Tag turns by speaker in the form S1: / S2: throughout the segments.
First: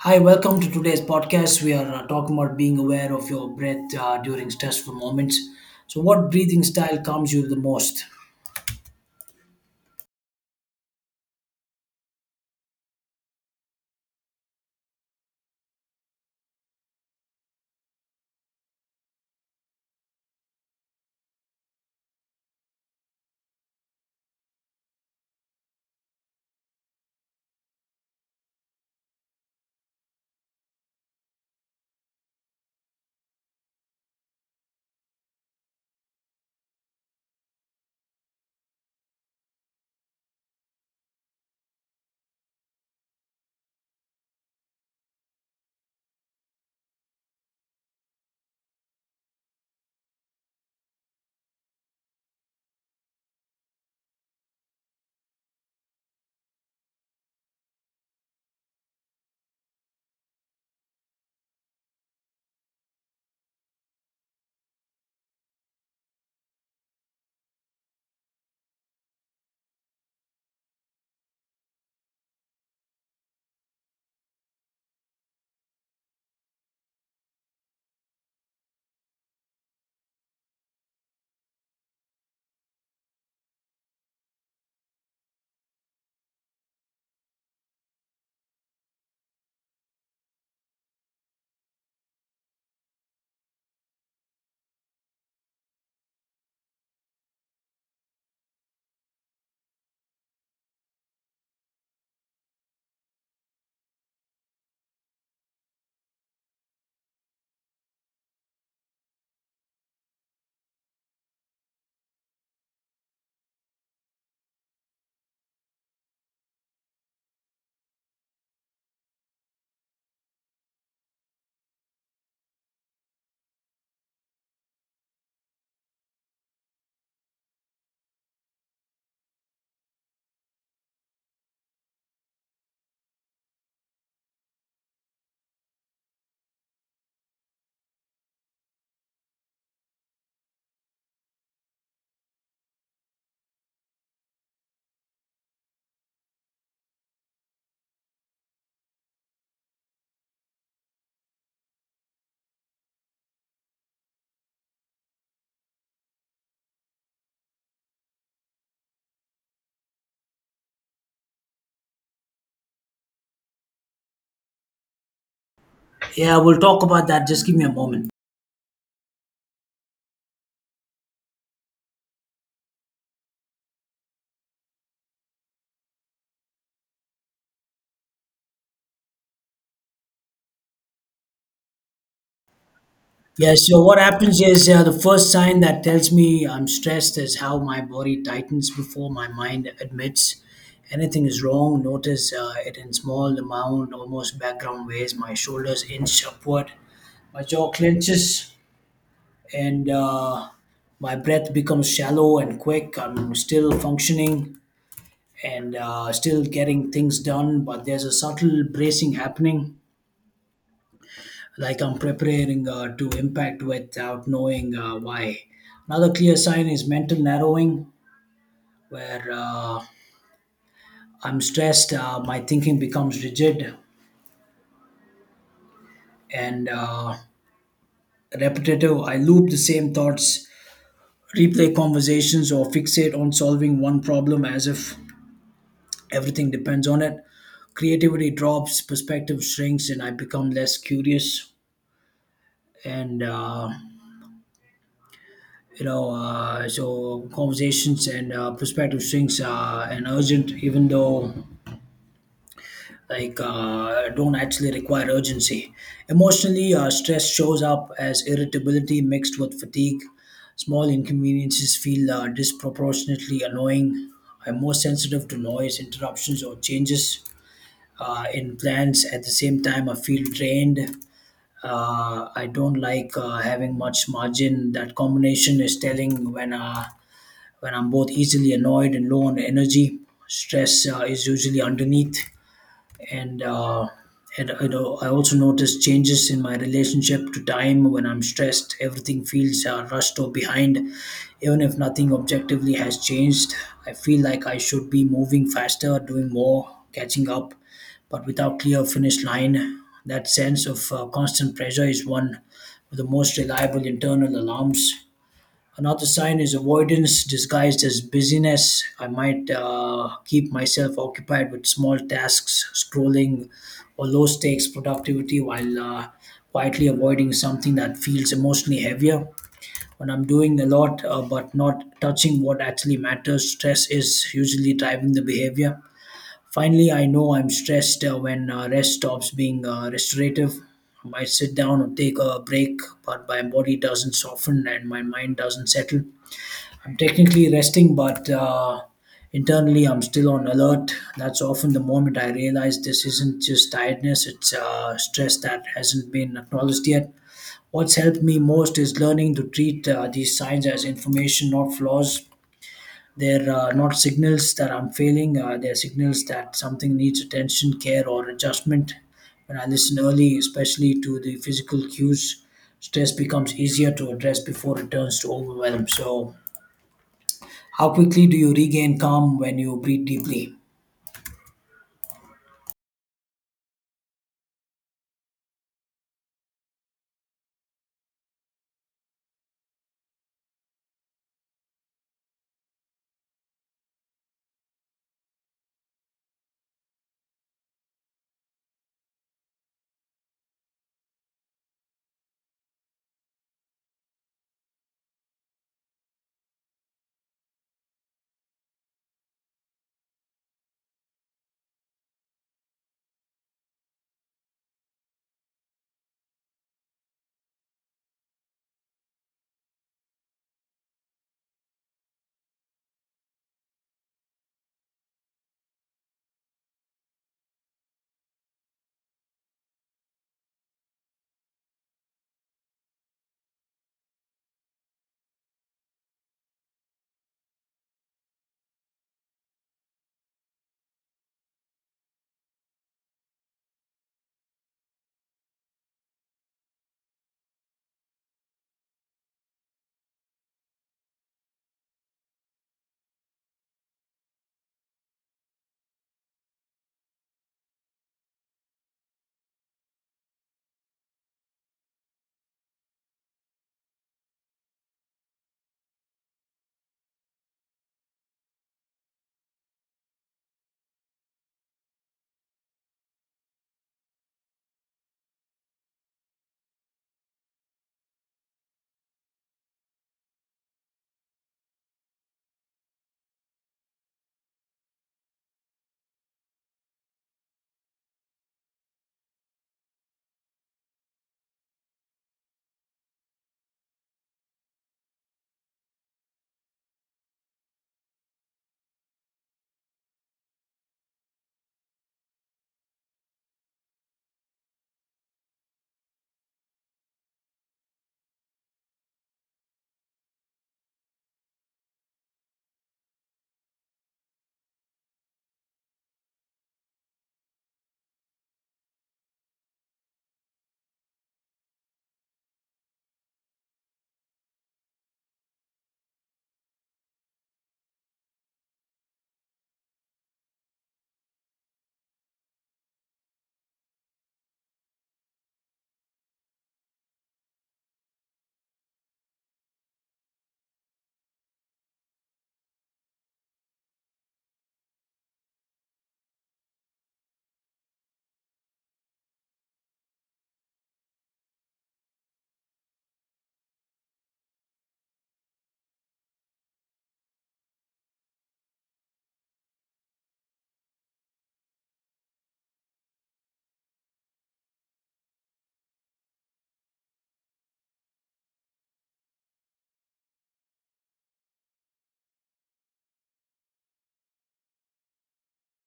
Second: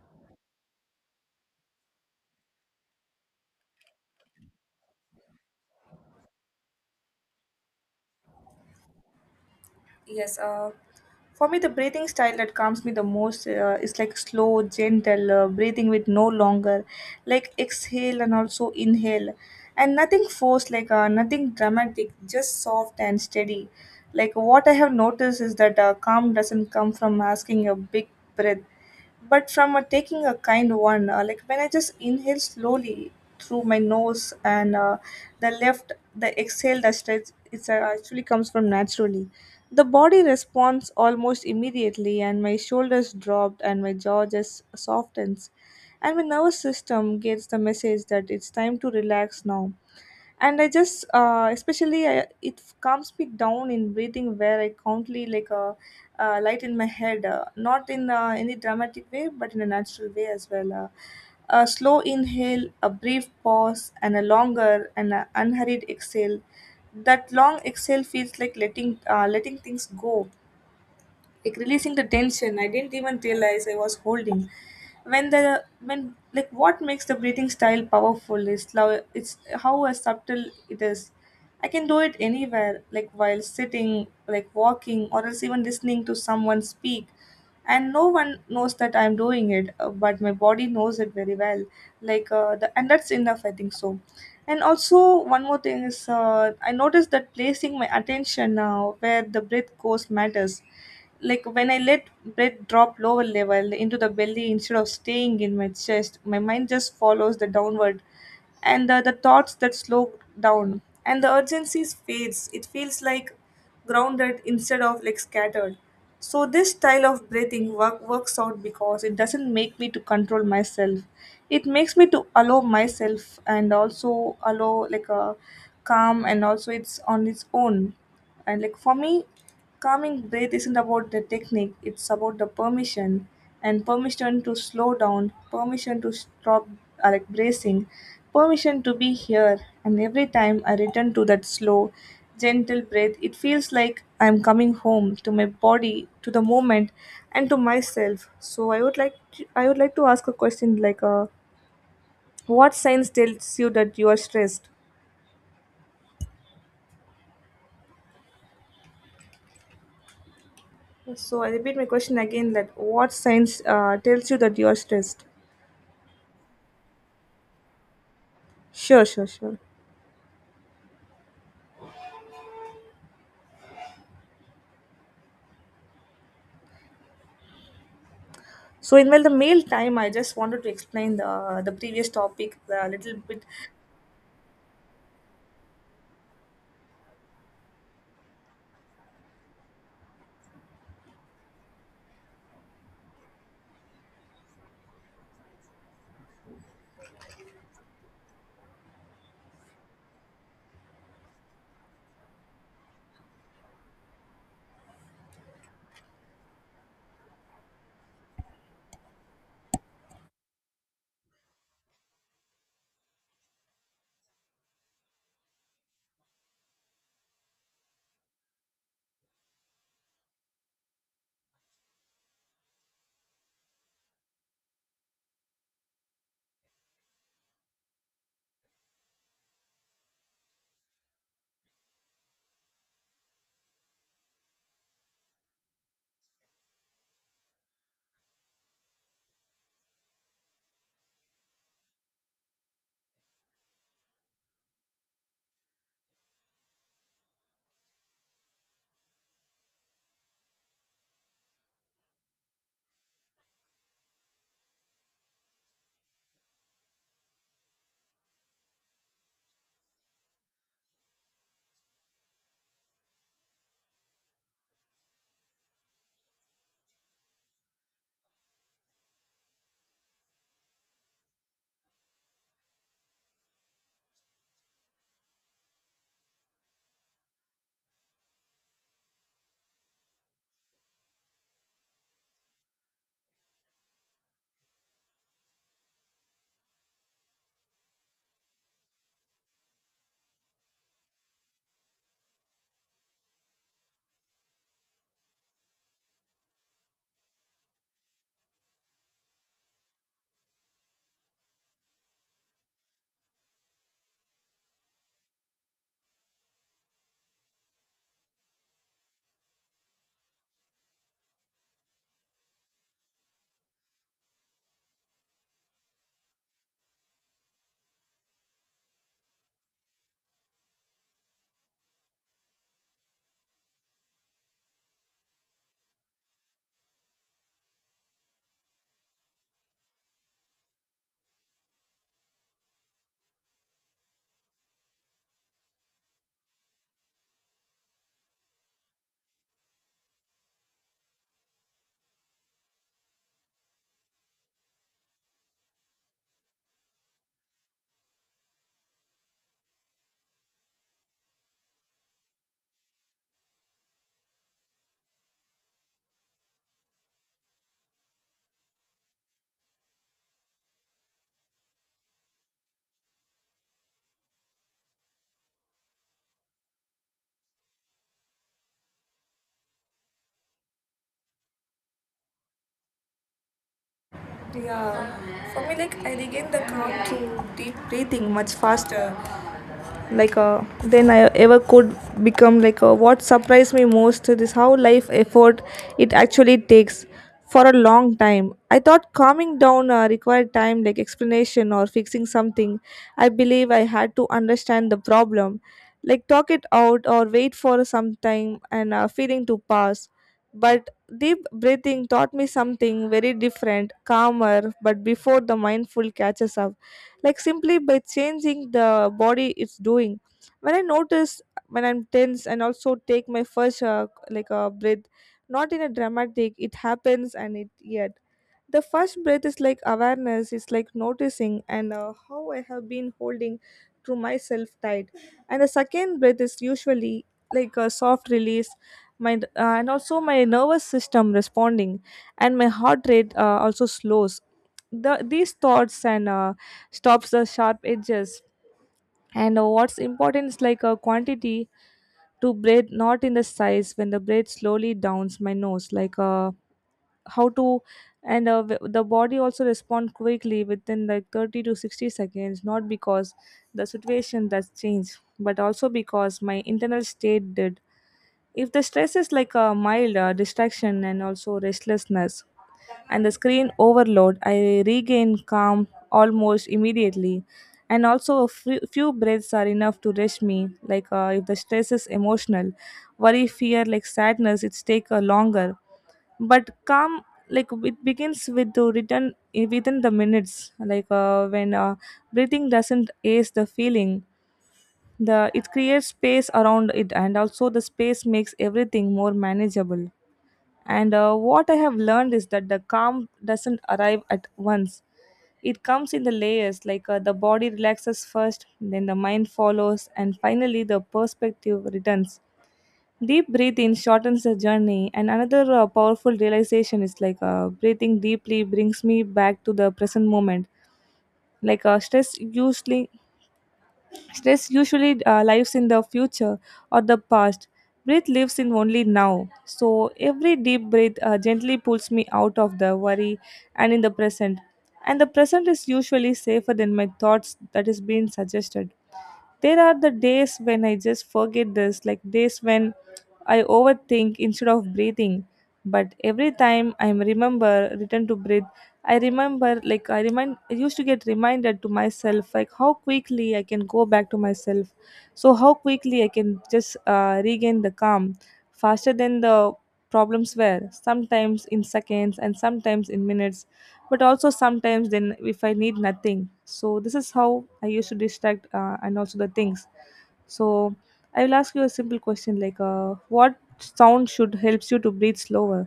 S1: Hi, welcome to today's podcast. We are talking about being aware of your breath during stressful moments. So, what breathing style calms you the most?
S2: Yes, for me, the breathing style that calms me the most is like slow, gentle breathing with no longer, like exhale and also inhale, and nothing forced, like nothing dramatic, just soft and steady. Like what I have noticed is that calm doesn't come from asking a big breath, but from taking a kind one. Like when I just inhale slowly through my nose and the exhale that stretch, it's actually comes from naturally. The body responds almost immediately, and my shoulders dropped, and my jaw just softens, and my nervous system gets the message that it's time to relax now, and I just especially I, it calms me down in breathing where I countly like a, light in my head not in any dramatic way but in a natural way as well, a slow inhale, a brief pause, and a longer and a unhurried exhale. That long exhale feels like letting things go, like releasing the tension I didn't even realize I was holding when the when like what makes the breathing style powerful is it's how a subtle it is. I can do it anywhere, like while sitting, like walking, or else even listening to someone speak, and no one knows that I'm doing it, but my body knows it very well, like and that's enough I think so. And also one more thing is, I noticed that placing my attention now where the breath goes matters. Like when I let breath drop lower level into the belly instead of staying in my chest, my mind just follows the downward, and the thoughts that slow down and the urgency fades. It feels like grounded instead of like scattered. So this style of breathing works out because it doesn't make me to control myself, it makes me to allow myself and also allow like a calm, and also it's on its own. And like for me, calming breath isn't about the technique, it's about the permission, and permission to slow down, permission to stop like bracing, permission to be here. And every time I return to that slow, gentle breath, it feels like I'm coming home to my body, to the moment, and to myself. So I would like to ask a question like, what signs tells you that you are stressed? So I repeat my question again, that what signs tells you that you are stressed?
S1: Yeah, we'll talk about that. Just give me a moment.
S2: Sure, sure, sure. So in well, the mail time, I just wanted to explain the previous topic a little bit.
S1: Yeah, so what happens is, the first sign that tells me I'm stressed is how my body tightens before my mind admits anything is wrong. Notice it in small amount, almost background ways. My shoulders inch upward, my jaw clenches, and my breath becomes shallow and quick. I'm still functioning and still getting things done, but there's a subtle bracing happening, like I'm preparing to impact without knowing why. Another clear sign is mental narrowing, where, I'm stressed, my thinking becomes rigid and repetitive. I loop the same thoughts, replay conversations, or fixate on solving one problem as if everything depends on it. Creativity drops, perspective shrinks, and I become less curious. And uh, so conversations and, perspective shrinks, and urgent, even though, like don't actually require urgency. Emotionally, stress shows up as irritability mixed with fatigue. Small inconveniences feel disproportionately annoying. I'm more sensitive to noise, interruptions, or changes in plans. At the same time, I feel drained. I don't like having much margin. That combination is telling when, when I'm both easily annoyed and low on energy. Stress is usually underneath. And uh, and you know, I also notice changes in my relationship to time when I'm stressed. Everything feels rushed or behind, even if nothing objectively has changed. I feel like I should be moving faster, doing more, catching up, but without clear finish line. That sense of constant pressure is one of the most reliable internal alarms. Another sign is avoidance disguised as busyness. I might keep myself occupied with small tasks, scrolling, or low stakes productivity while quietly avoiding something that feels emotionally heavier. When I'm doing a lot, but not touching what actually matters, stress is usually driving the behavior. Finally, I know I'm stressed when rest stops being restorative. I might sit down or take a break, but my body doesn't soften and my mind doesn't settle. I'm technically resting, but internally I'm still on alert. That's often the moment I realize this isn't just tiredness, it's stress that hasn't been acknowledged yet. What's helped me most is learning to treat these signs as information, not flaws. They're not signals that I'm failing, they're signals that something needs attention, care, or adjustment. When I listen early, especially to the physical cues, stress becomes easier to address before it turns to overwhelm. So, how quickly do you regain calm when you breathe deeply?
S2: Yeah, for me, like I regained the calm to deep breathing much faster, like than I ever could become, like what surprised me most is how life effort it actually takes. For a long time I thought calming down required time, like explanation or fixing something. I believe I had to understand the problem, like talk it out or wait for some time and feeling to pass. But deep breathing taught me something very different. Calmer but before the mindful catches up, like simply by changing the body it's doing. When i notice when I'm tense and also take my first like a breath, not in a dramatic it happens and it yet. The first breath is like awareness, it's like noticing and how I have been holding to myself tight, and the second breath is usually like a soft release, my and also my nervous system responding, and my heart rate also slows, these thoughts and stops the sharp edges. And what's important is like a quantity to breathe, not in the size. When the breath slowly downs my nose, like how to, and the body also respond quickly within like 30 to 60 seconds, not because the situation that's changed, but also because my internal state did. If the stress is like a mild distraction and also restlessness and the screen overload, I regain calm almost immediately. And also, a few breaths are enough to rush me. Like if the stress is emotional, worry, fear, like sadness, it's take longer. But calm, like it begins with the return within the minutes. Like when breathing doesn't ace the feeling, the it creates space around it, and also the space makes everything more manageable. And what I have learned is that the calm doesn't arrive at once. It comes in the layers, like the body relaxes first, then the mind follows, and finally the perspective returns. Deep breathing shortens the journey, and another powerful realization is like breathing deeply brings me back to the present moment. Like Stress usually lives in the future or the past. Breath lives in only now. So every deep breath gently pulls me out of the worry and in the present. And the present is usually safer than my thoughts that is being suggested. There are the days when I just forget this, like days when I overthink instead of breathing. But every time I remember, return to breathe, I used to get reminded to myself, like, how quickly I can go back to myself. So, how quickly I can just regain the calm faster than the problems were, sometimes in seconds and sometimes in minutes, but also sometimes then if I need nothing. So this is how I used to distract and also the things. So I will ask you a simple question, like what sound should helps you to breathe slower?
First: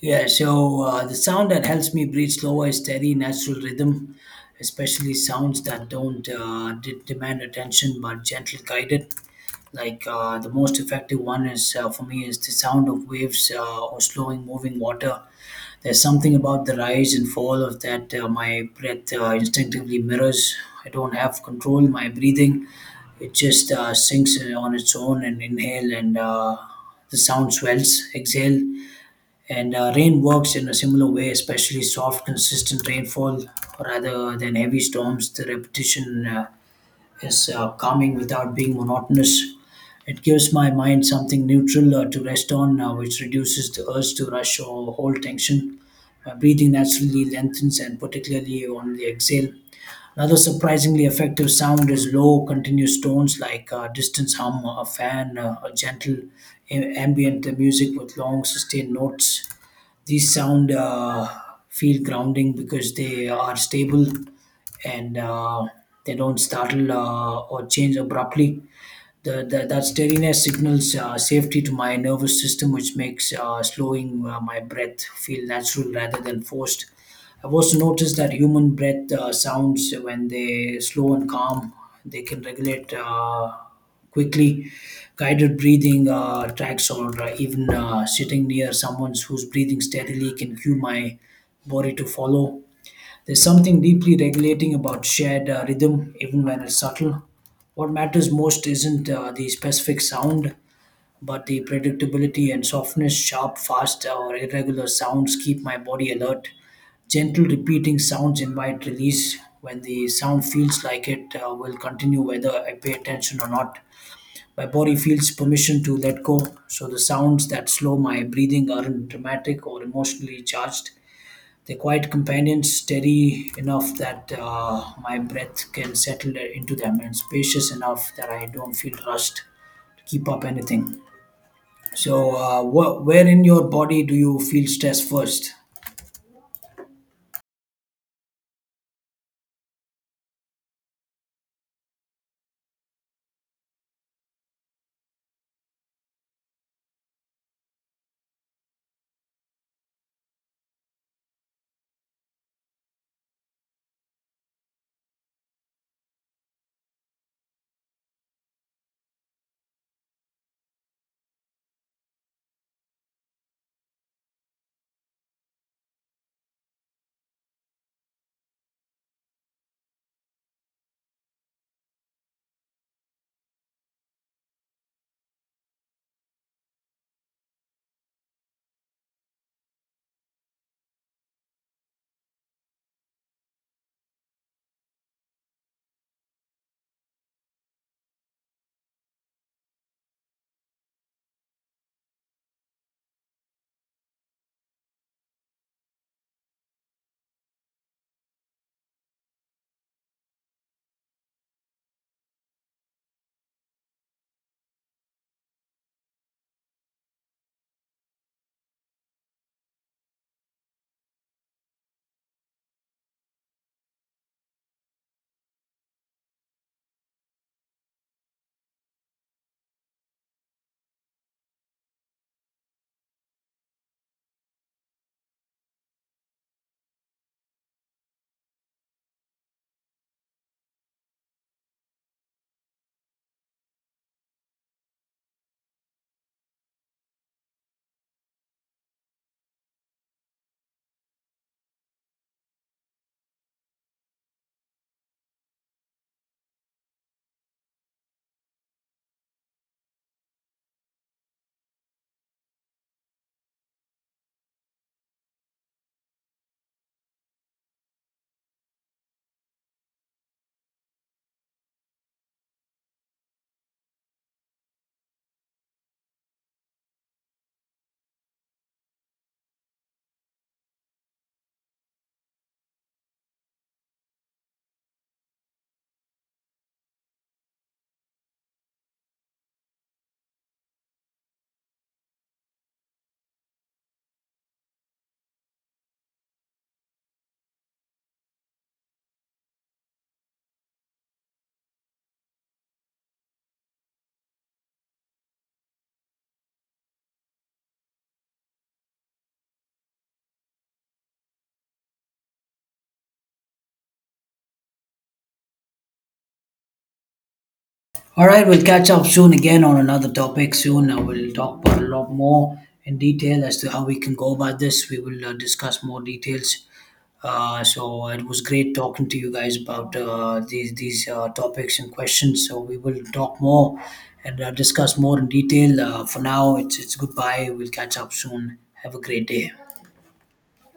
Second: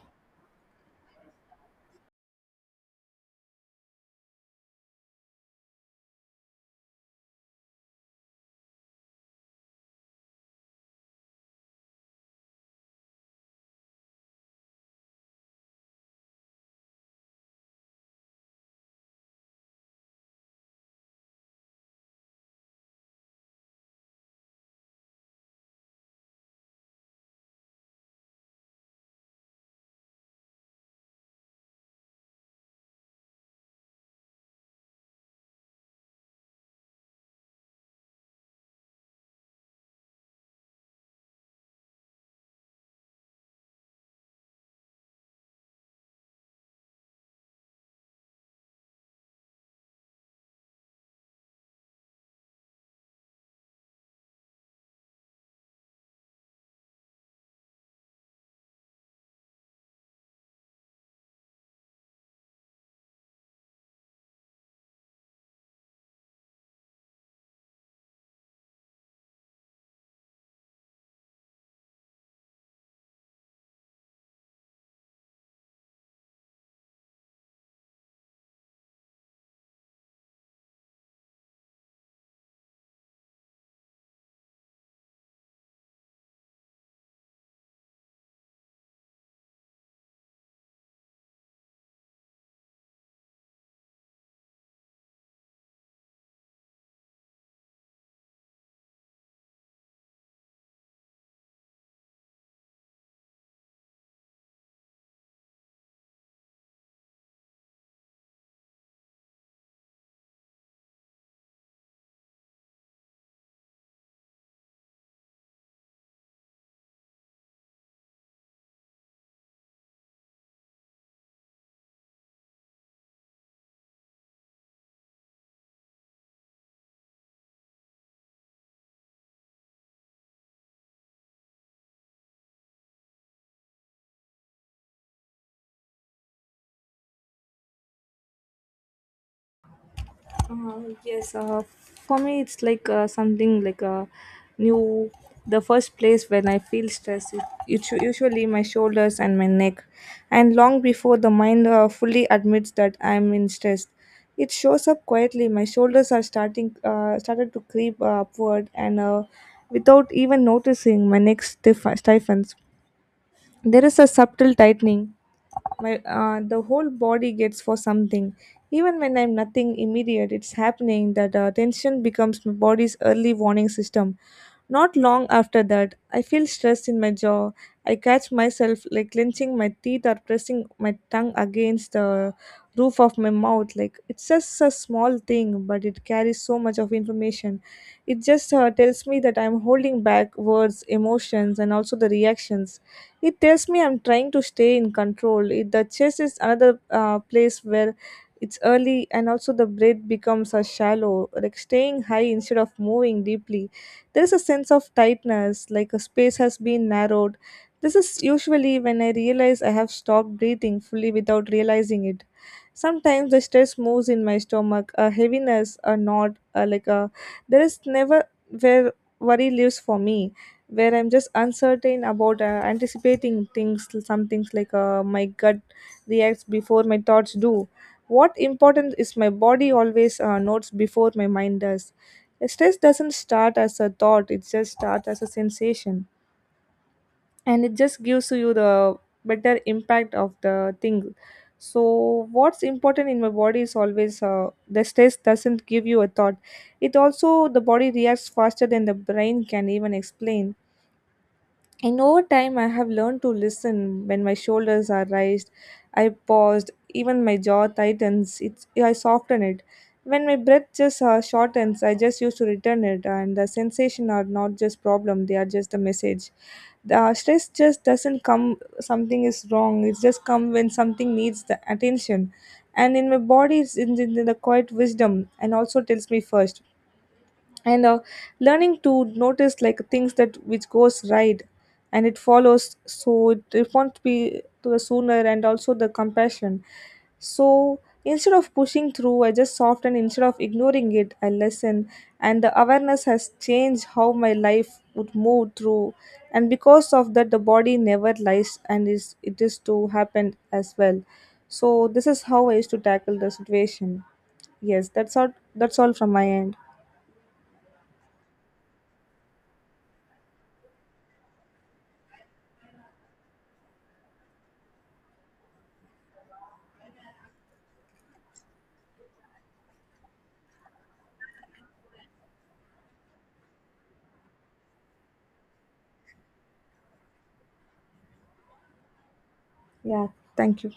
S1: Yeah, so the sound that helps me breathe slower is steady, natural rhythm, especially sounds that don't, demand attention but gently guided. Like the most effective one is for me is the sound of waves or slowing moving water. There's something about the rise and fall of that my breath instinctively mirrors. I don't have control my breathing, it just sinks in on its own, and inhale, and the sound swells exhale. And rain works in a similar way, especially soft consistent rainfall rather than heavy storms. The repetition is calming without being monotonous. It gives my mind something neutral to rest on, which reduces the urge to rush or hold tension. My breathing naturally lengthens, and particularly on the exhale, another surprisingly effective sound is low, continuous tones, like distance hum, a fan, a ambient music with long sustained notes. These sound feel grounding because they are stable and they don't startle or change abruptly. That steadiness signals safety to my nervous system, which makes slowing my breath feel natural rather than forced. I've also noticed that human breath sounds, when they slow and calm, they can regulate quickly. Guided breathing tracks, or even sitting near someone who's breathing steadily can cue my body to follow. There's something deeply regulating about shared rhythm, even when it's subtle. What matters most isn't the specific sound, but the predictability and softness. Sharp, fast, or irregular sounds keep my body alert. Gentle, repeating sounds invite release. When the sound feels like it will continue, whether I pay attention or not, my body feels permission to let go. So the sounds that slow my breathing aren't dramatic or emotionally charged. They're quiet companions, steady enough that my breath can settle into them, and spacious enough that I don't feel rushed to keep up anything. So, where in your body do you feel stress first?
S2: Yes, for me it's like something like a new. The first place when I feel stress, it's usually my shoulders and my neck, and long before the mind fully admits that I'm in stress, it shows up quietly. My shoulders are starting started to creep upward, and without even noticing, my neck stiffens. There is a subtle tightening, my the whole body gets for something even when I'm nothing immediate. It's happening that tension becomes my body's early warning system. Not long after that, I feel stress in my jaw. I catch myself like clenching my teeth or pressing my tongue against the roof of my mouth. Like it's just a small thing but it carries so much of information. It just tells me that I'm holding back words, emotions, and also the reactions. It tells me I'm trying to stay in control. The chest is another place where it's early, and also the breath becomes a shallow, like staying high instead of moving deeply. There's a sense of tightness, like a space has been narrowed. This is usually when I realize I have stopped breathing fully without realizing it. Sometimes the stress moves in my stomach, a heaviness, a knot, like a there is never where worry lives for me, where I'm just uncertain about anticipating things, some things, like my gut reacts before my thoughts do. What important is my body always notes before my mind does. Stress doesn't start as a thought; it just starts as a sensation, and it just gives you the better impact of the thing. So, what's important in my body is always the stress doesn't give you a thought. It also the body reacts faster than the brain can even explain. And over time, I have learned to listen. When my shoulders are raised, I paused. Even my jaw tightens, it's, I soften it. When my breath just shortens, I just used to return it. And the sensation are not just problem; they are just a message. The stress just doesn't come something is wrong. It just come when something needs the attention. And in my body, it's in the quiet wisdom, and also tells me first. And learning to notice, like, things that which goes right and it follows, so it responds be to the sooner and also the compassion. So instead of pushing through I just soften, instead of ignoring it I listen, and the awareness has changed how my life would move through. And because of that, the body never lies, and is it is to happen as well. So this is how I used to tackle the situation. Yes, that's all from my end.
S1: All right, we'll catch up soon again on another topic. Soon I will talk about a lot more in detail as to how we can go about this. We will discuss more details. So it was great talking to you guys about these topics and questions. So we will talk more and discuss more in detail. For now, it's goodbye. We'll catch up soon. Have a great day.
S2: Yeah, thank you.